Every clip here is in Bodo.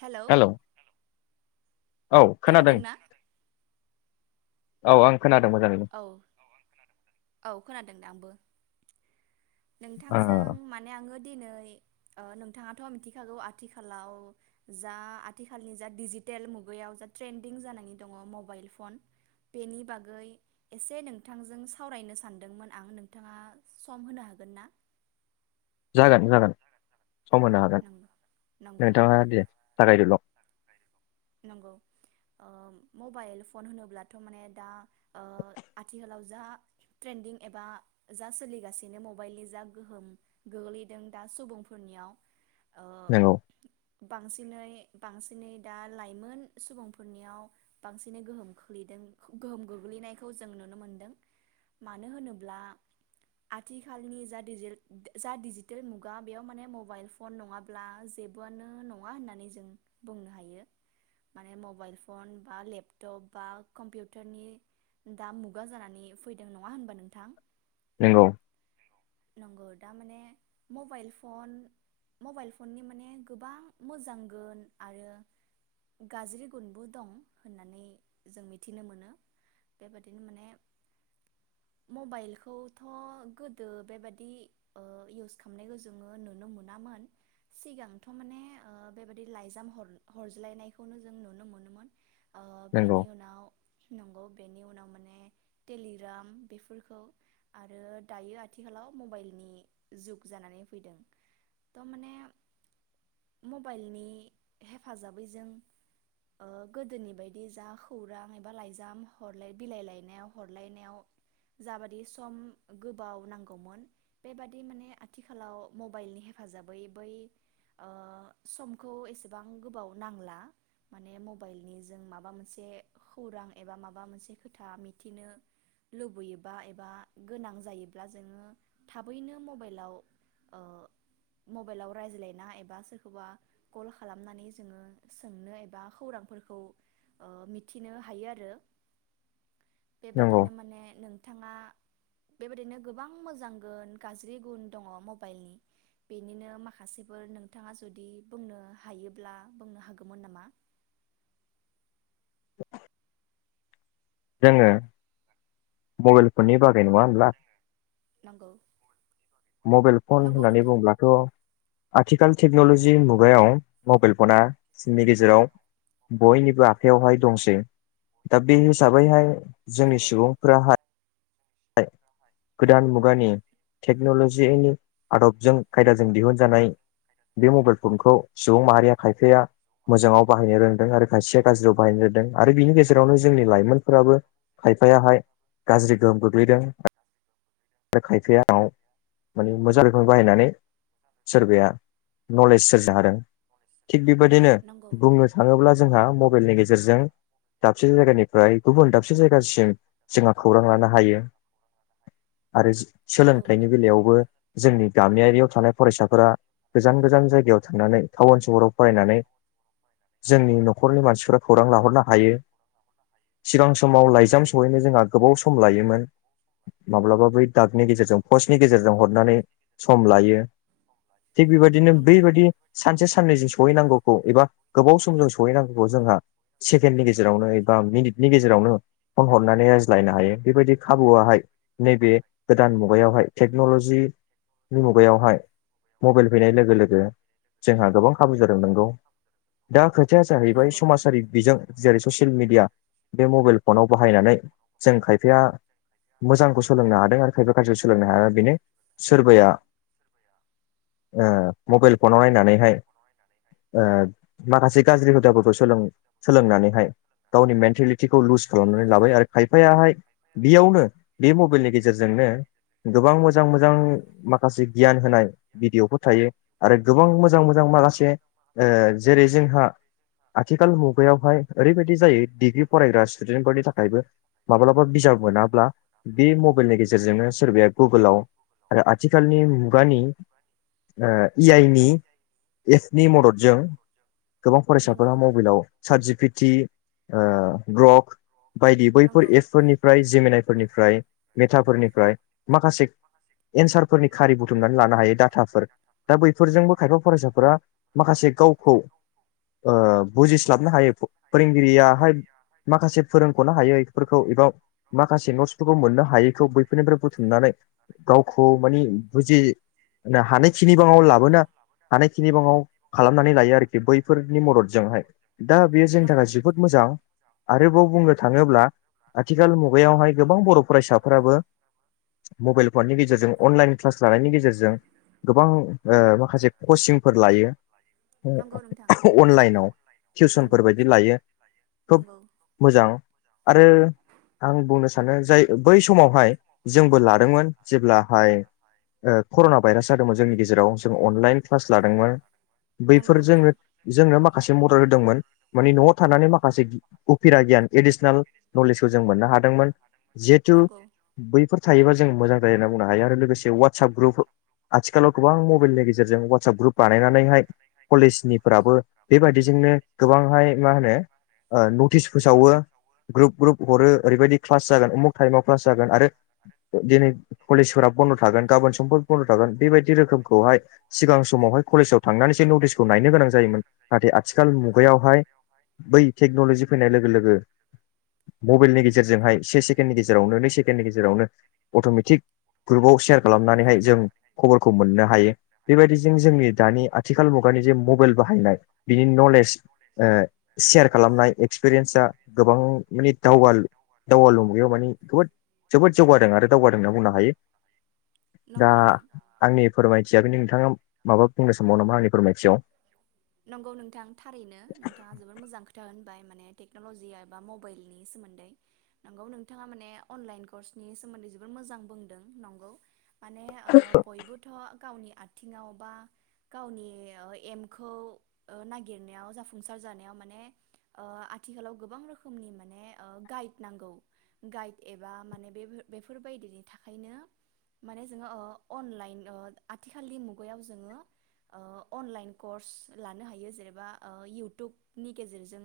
हेलौ हेल' औ खोनादों औ आं खोनादों मोजाङैनो औ औ खोनादों आंबो ओ नोंथांजों माने आङो दिनै ओ नोंथाङाथ' मिथिखागौ आथिखालाव जा आथिखालनि जा डिजिटेल मुगायाव जा ट्रेन्दिं जानानै दङ मबाइल फन बेनि बागै एसे नोंथांजों सावरायनो सानदोंमोन आं नोंथाङा सम होनो हागोन गोन ना जागोन जागोन सम होनो हागोन नंगौ नंगौ नोंथाङा दे जागायदोल' नंगौ ओ मबाइल फन होनोब्लाथ' माने दा ओ आथिखालाव जा ट्रेन्दिं एबा जा सोलिगासिनो मबाइलनि जा गोहोम गोग्लैदों दा सुबुंफोरनियाव ओ नोंगौ बांसिनै बांसिनै दा लाइमोन सुबुंफोरनियाव बांसिनै गोहोम खख्लैदों गोहोम गोग्लैनायखौ जों नुनो मोनदों मानो होनोब्ला आथिखालनि जा डिजेल जा डिजिटेल मुगा बेयाव माने मबाइल फन नङाब्ला जेबोआनो नङा होननानै जों बुंनो हायो माने मबाइल फन बा लेपटप बा कम्पिउटारनि दा मुगा जानानै फैदों नङा होनबा नोंथां नंगौ नंगौ दा माने मबाइल फन मबाइल फननि माने गोबां मोजां गुन आरो गाज्रि गुनबो दं होननानै जों मिथिनो मोनो बेबादिनो माने मबाइलखौथ' गोदो बेबादि ओ इउस खालामनायखौ जोङो नुनो मोनामोन सिगांथ' माने ओ बेबादि लाइजाम हर- हरज्लायनायखौनो जों नुनो मोनोमोन ओ नंगौ बेनि उनाव नंगौ बेनि उनाव माने टेलिग्राम बेफोरखौ आरो दायो थिखालाव मबाइलनि जुग जानानै फैदों थ माने मबाइलनि हेफाजाबै जों ओ गोदोनि बायदि जा खौरां एबा लाइजाम हरलाय बिलाइ लायनायाव हरलायनायाव जाबादि सम गोबाव नांगौ गौमोन बेबादि माने आथिखालाव मबाइलनि हेफाजाबै बै ओ समखौ एसेबां गोबाव नांला माने मबाइलनि जों माबा मोनसे खौरां एबा माबा मोनसे खोथा मिथिनो लुबैयोबा एबा गोनां जायोब्ला जोङो थाबैनो मबाइलाव ओ मबाइलाव रायज्लायना एबा सोरखौबा कल खालामनानै जोङो सोंनो एबा खौरांफोरखौ ओ मिथिनो हायो आरो नंगौ बेबादिनो माने नोंथाङा बेबायदिनो गोबां मोजां गोन गाज्रि गुन दङ मबाइलनि बेनिनो माखासेफोर नोंथाङा जुदि बुंनो हायोब्ला बुंनो हागौमोन नामा जोङो मबाइल फननि बागै नङा होनब्ला नंगौ मबाइल फन नंगौ होननानै नोंथां बुंब्लाथ' आथिखाल टेक्न'लजि मुगायाव मबाइल फना जोंनि गेजेराव बयनिबो आखायावहाय दंसै दा बे स हिसाबैहाय जोंनि नंगौ सुबुंफ्राहाय गोदान मुगानि टेक्न'लजिनि आदबजों खायदाजों दिहुनजानाय बे मबाइल फनखौ सुबुं माहारिया खायफाया मोजाङाव बाहायनो रोंदों आरो खायसेया गाज्रियाव बाहायनो रोंदों आरो बिनि गेजेरावनो जोंनि लाइमोनफोराबो खायफायाहाय गाज्रि गोहोम गो [unintelligible] आरो खायफायायाव माने मोजां रोखोमै बाहायनानै सोरबाया नलेज सोरजिनो हादों थिग बेबायदिनो नंगौ बुंनो थाङोब्ला जोंहा मब मबाइलनि गेजेरजों दाबसे जायगानिफ्राय गुबुन दाबसे जायगासिम जोंहा खौरां लानो हायो आरो नंगौ सोलोंथाइनि बेलायावबो जोंनि गामियरियाव थानाय फरायसाफोरा गोजान गोजान जायगायाव थांनानै टाउन सहराव फरायनानै जोंनि न'खरनि मानसिफोरा खौरां लाहरनो हायो सिगां समाव नंगौ लाइजाम सहैनो जोंहा गोबाव सम लायोमोन [inaudible] माब्लाबा बै दागनि गेजेरजों पस्नि गेजेरजों हरनानै सम लायो थिग बेबायदिनो नंगौ बैबायाददि सानसे साननैजों स सहैनांगौखौ एबा गोबाव सम जों सहैनांगौखौ जोंहा सेकेणडनि गेजेरावनो एबा मिनिटनि गेजेरावनो फन हरनानै रायज्लायनो हायो बेबायदि खाबुआहाय नैबे गोदान मुगायावहाय टेक्न'लजिनि मुगायावहाय मबाइल फैनाय लोगो लोगो जोंहा गोबां खाबु जादों नांगौ दा खोथाया जाहैबाय नंगौ समाजारि बिजों जेरै ससियेल मिडिया बे मबाइल फनाव बाहायनानै जों खायफाया मोजांखौ सोलोंनो हादों आरो खायफा खाज्रिखौ सोलोंनो हाया बेनो सोरबाया ओ मबाइल फनाव नायनानैहाय ओ माखासे गाज्रि हुदाफोरखौ सोलों सोलोंनानैहाय गावनि मेन्टेलिटिखौ लुज खालामनानै लाबाय आरो खायफायाहाय बेयावनो बे मबाइलनि गेजेरजोंनो गोबां मोजां मोजां माखासे गियान होनाय भिडिय'फोर थायो आरो गोबां मोजां मोजां माखासे ओ जेरै जोंहा आथिखाल मुगायावहाय ओरैबायदि जायो डिग्रि फरायग्रा स्टुदेन्टफोरनि थाखायबो माब्लाबा बिजाब मोनाब्ला बे मबाइलनि गेजेरजोंनो सोरबाया गुगोलाव आरो आथिखालनि मुगानि इ आइ नि एपनि मददजों गोबां नंगौ फरायसाफोरा मबाइलाव सार्जिफिट टि ओ ग्रक बायदि बैफोर नंगौ एप्सफोरनिफ्राय जेमिनाय फ्राय मेथाफोरनिफ्राय माखासे एन्सारफोरनि खारि बुथुमनानै लानो हायो दाताफोर दा बैफोरजोंबो खाफा फरासाफोरा माखासे गावखौ ओ बुजिस्लाबनो हायो फोरोंगिरियाहाय माखासे फोरोंख'नो हायोफोरखौ एब माखासे नतस फोरखौ मोननो हायैखौ बैफोरनिफ्राय बुथुमनानै गावखौ मानि बुजि हानायखिनि बाङाव लाबोना हानायखिनि बाङाव खालामनानै लायो आरोखि बैफोरनि मददजोंहाय दा बेयो जोंनि नंगौ थाखाय जोबोद मोजां आरोबाव बुंनो थाङोब्ला आथिखाल मुगायावहाय गोबां बर' फरायसाफोराबो मबाइल फननि गेजेरजों अनलाइन क्लास लानायनि गेजेरजों गोबां ओ माखासे कचिंफोर लायो नंगौ नोंथां अनलाइनाव नंगौ टिउसनफोरबायदि लायो खोब नंगौ मोजां। आरो आं बुंनो सा सानो जाय बै समावहाय जोंबो लादोंमोन जेब्लाहाय ओ कर'ना भाइरास जादोंमोन जोंनि गेजेराव जों अनलाइन क्लास लादोंमोन। नंगौ बैफोर नोंथां जोंनो जोंनो माख‌ माखासे मदद होदोंमोन माने न'आव थानानै माखासे उफिरा गियान एडिसनेल नलेजखौ जों मोननो हादोंमोन जिहेथु नंगौ बैफोर थायोबा जों मोजां जायो होनना बुंनो हायो आरो लोगोसे व्हाटसएप ग्रुप आथिखालाव गोबां मबाइलनि गेजेरजों व्हाटसएप ग्रुप बानायनानैहाय कलेजनिफ्राबो बेबायदिजोंनो गोबांहाय मा होनो ओ नटिस फोसावो ग्रप ग्रुप हरो ओरैबायदि क्लास उमुक टाइमाव क्लास जागोन आरो दिनै कलेज फोरा बन्द' थागोन गाबोन समफोर बन्द' थागोन बेबायदि रोखोमखौहाय सिगां समावहाय कलेजाव थांनानैसो नटिसखौ नायनो गोनां जायोमोन नाथाय आथिखाल मुगायावहाय बै टेक्न'लजि फैनाय लोगो लोगो मबाइलनि गेजेरजोंहाय से सेकेण्डनि गेजेरावनो नै सेकेण्डनि गेजेरावनो अट'मेटिक ग्रुपआव सेयार खालामनानैहाय जों खबरखौ मोननो हायो बेबायदि जों जोंनि दानि आथि थिखाल मुगानि जे मबाइल बाहायनाय बिनि नलेज ओ सेयार खालामनाय एक्सपिरियेन्सा गोबां माने दावगाल दावगालु मुगायाव माने बोद जोबोद जौगादों आरो दावगादों होनना बुंनो हायो दा नंगौ नोंथां आंनि फोरमाय थिया बेनो नोंथाङा माबा बुंनो सानबावो नामा आंनि फोरमायथियाव? नंगौ नोंथां थारैनो नोंथाङा जोबोद मोजां खोथा होनबाय। माने टेक्न'लजिया एबा मबाइलनि सोमोन्दै नंगौ नोंथाङा माने अनलाइन कर्सनि सोमोन्दै जोबोद मोजां बुंदों नंगौ। माने ओ बयबोथ' गावनि आ थिंआव बा गावनि एम खौ खौ ओ नागिरनायाव जाफुंसार जानायाव माने ओ आथिखालाव गोबां रोखोमनि माने ओ गाइड नांगौ गाइड एबा माने बे बेफोरबायदिनि थाखायनो माने जोङो ओ अनलाइन ओ आथिखालनि मुगायाव जोङो ओ अनलाइन कर्स लानो हायो जेनेबा इयउटुबनि गेजेरजों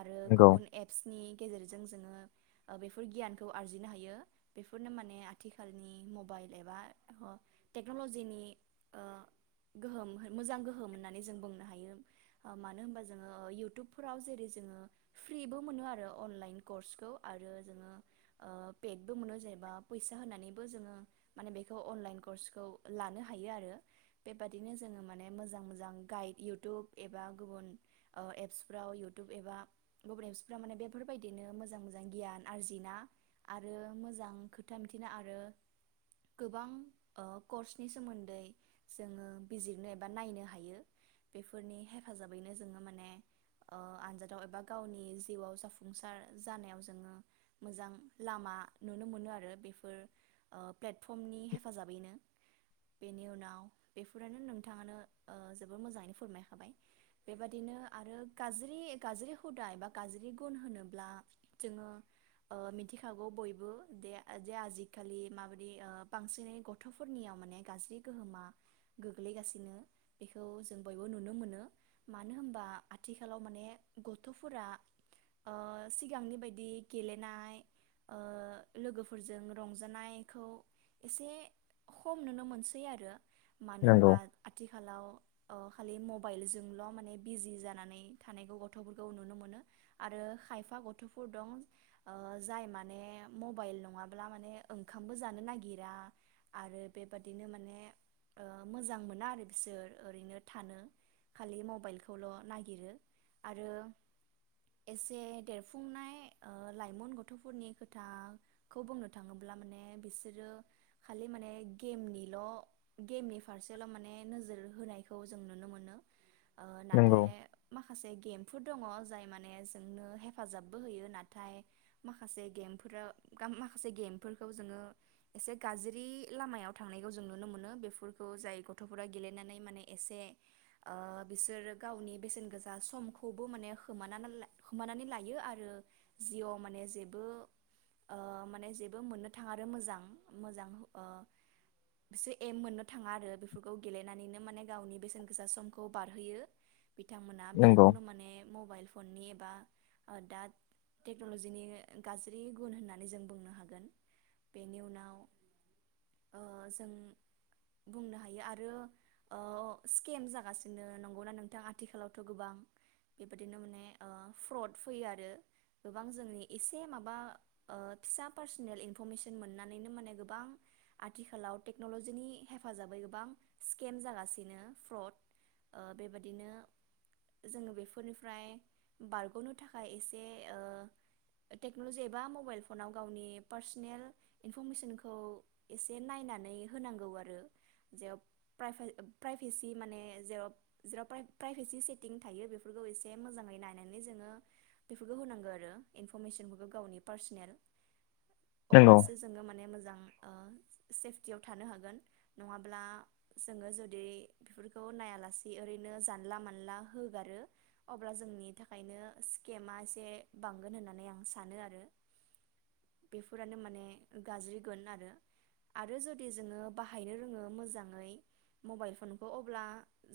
आरो नंगौ गुबुन एप्सनि गेजेरजों जों जोंङो बेफोर गियानखौ आरजिनो हायो बेफोरनो माने आथिखालनि मबाइल एबा अ टेक्नलजिनि ओ गोहोम मोजां गोहोम होन्ना नै जों बुंनो हायो ओ मानो होनबा जोङो ओ इउटुबफोराव जेरै जोङो फ्रिबो मोनो आरो अनलाइन कर्सखौ आरो जोङो ओ पेडबो मोनो जेनेबा फैसा होनानैबो जोङो माने बेखौ अनलाइन कर्सखौ लानो हायो आरो बेबादिनो जोङो माने मोजां मोजां गाइ इयउटुब एबा गुबुन ओ एप्सफ्राव इउटुब एबा गुबुन एप्सफ्राव माने बेफोरबायदिनो मोजां मोजां गियान आरजिना आरो मोजां खोथा मिथिना आरो गोबां ओ कर्सनि सोमोन्दै जोङो बिजिरनो एबा नायनो हायो। बेफोरनि हेफाजाबैनो जोङो माने ओ आनजादाव एबा गावनि जिउआव जाफुंसार जानायाव जोङो मोजां लामा नुनो मोनो आरो बेफोर ओ प्लेटफर्मनि हेफाजाबैनो बेनि उनाव बेफोरानो नोंथाङानो ओ जोब बोद‌ मोजाङैनो फोरमायखाबाय बेबाददिनो आरो गाज्रि गाज्रि हुदा एबा गाज्रि गुन होनोब्ला जोङो ओ मिथिखागौ बयबो दे जे आजिखालि माबायदि ओ बांसिनै गथ'फोरनियाव माने गाज्रि गोहोमा गोग्लैगासिनो बेख खौ जों बयबो नुनो मोनो मानो होनबा आथिखालाव माने गथ'फोरा ओ सिगांनि बायदि गेलेनाय ओ लोगोफोरजों रंजानायखौ एसे खम नुनो मोनसै आरो मानो नंगौ होनबा आथिखालाव ओ खालि मबाइलजोंल' माने बिजि जानानै थानायखौ गथ'फोरखौ नुनो मोनो आरो खायफा गथ'फोर दं ओ जाय माने मबाइल नङाब्ला माने ओंखामबो जानो नागिरा आरो बेबादिनो माने ओ मोजां मोना आरो बिसोर ओरैनो थानो खालि मबाइलखौल' नागिरो आरो एसे देरफुंनाय ओ लाइमोन गथ'फोरनि खोथाखौ बुंनो थाङोब्ला माने बिसोरो खालि माने गेमनिल' गेमनि फारसेल' माने नोजोर होनायखौ जों नुनो मोनो। ओ नंगौ नाथाय माखासे गेम फोर दङ जाय माने जोंनो हेफाजाबबो होयो नाथाय माखासे गेमफोरा गाम माखासे गेमफोरखौ जोङो एसे गाज्रि लामायाव थांनायखौ जों नुनो मोनो बेफोरखौ जाय गथ'फोरा गेलेनानै माने एसे ओ बिसोर गावनि बेसेन गोसा समखौबो माने होमानानाने होमानानै लायो आरो जिवाव माने जेबो ओ माने जेबो मोननो थाङा आरो मोजां मोजां ओ बिसोर एम मोननो थाङा आरो बेफोरखौ गेलेनानैनो माने गावनि बेसेन गोसा समखौ बारहोयो बिथांमोना नंगौ बेखौनो माने मबाइल फननि एबा दा टेक्न'लजिनि गाज्रि गुन होननानै जों बुंनो हागोन बेनि उनाव ओ जों बुंनो हायो आरो ओ स्केम जागासिनो नंगौना नोंथां आथिखालावथ' गोबां बेबायदिनो माने ओ फ्रड फैयो आरो गोबां जोंनि एसे माबा ओ फिसा पार्सनेल इनफरमेसन मोननानैनो माने गोबां आथिखालाव टेक्न'लजिनि हेफाजाबै गोबां सि केम जागासिनो फ्रड ओ बेबादिनो जोङो बेफोरनिफ्राय बारग'नो थाखाय एसे ओ टेक्नलजि एबा मबाइल फनाव गावनि पार्सनेल इनफरमेसनखौ एसे नायनानै होनांगौ आरो जे प्राइभे-प्राइभेसि माने जेराव जेराव प्राइ-प्राइभेसि सेटिं थायो बेफोरखौ एसे मोजाङै नायनानै जोङो बेफोरखौ होनांगौ आरो इनफरमेसनफोरखौ गावनि पार्सनेल नंगौ अब्लासो जोङो माने मोजां ओ सेफटियाव थानो हागोन नङाब्ला जोङो जुदि बेफोरखौ नायालासे ओरैनो जानला मानला होगारो अब्ला जोंनि थाखायनो स्केमा एसे बांगोन होननानै आं सानो आरो बेफोरानो माने गाज्रिगोन आरो। आरो जुदि जोङो बाहायनो रोङो मोजाङै मबाइल फनखौ अब्ला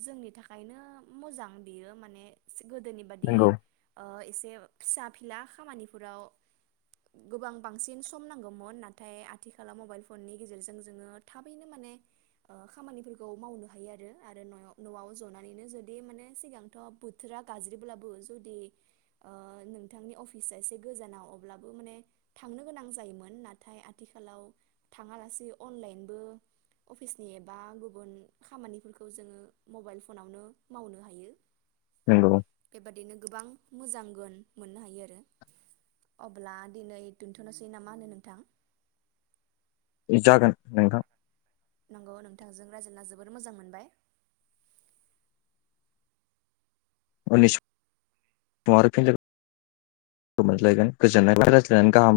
जोंनि थाखायनो मोजां बियो माने गोदोनि बादि नंगौ ओ एसे फिसा फिला खामानिफोराव गोबां बांसिन सम नांगौमोन नाथाय आथिखालाव मबाइल फननि गेजेरजों जोङो थाबैनो माने ओ खामानिफोरखौ मावनो हायो आरो आरो न'याव न'आव जनानैनो जुदि माने सिगांथ' बोथोरा गाज्रिब्लाबो जुदि ओ नोंथांनि अफिस एसे गोजानाव अब्लाबो माने थांनो गोनां जायोमोन नाथाय आथिखालाव थाङालासे अनलाइनबो अफिसनि एप बा गुबुन खामानिफोरखौ जोङो मबाइल फनावनो मावनो हायो। नंगौ बेबादिनो गोबां मोजां गोन मोननो हायो आरो अब्ला दिनै दोनथ'नोसै ना मा होनो नोंथां? जागोन नोंथां। नंगौ नोंथांजों रायज्लायना जोबोर मोजां मोनबाय। उननि स' आरो फिन लो गो मोनलायगोन [unintelligible] रायज्लायनानै गाहाम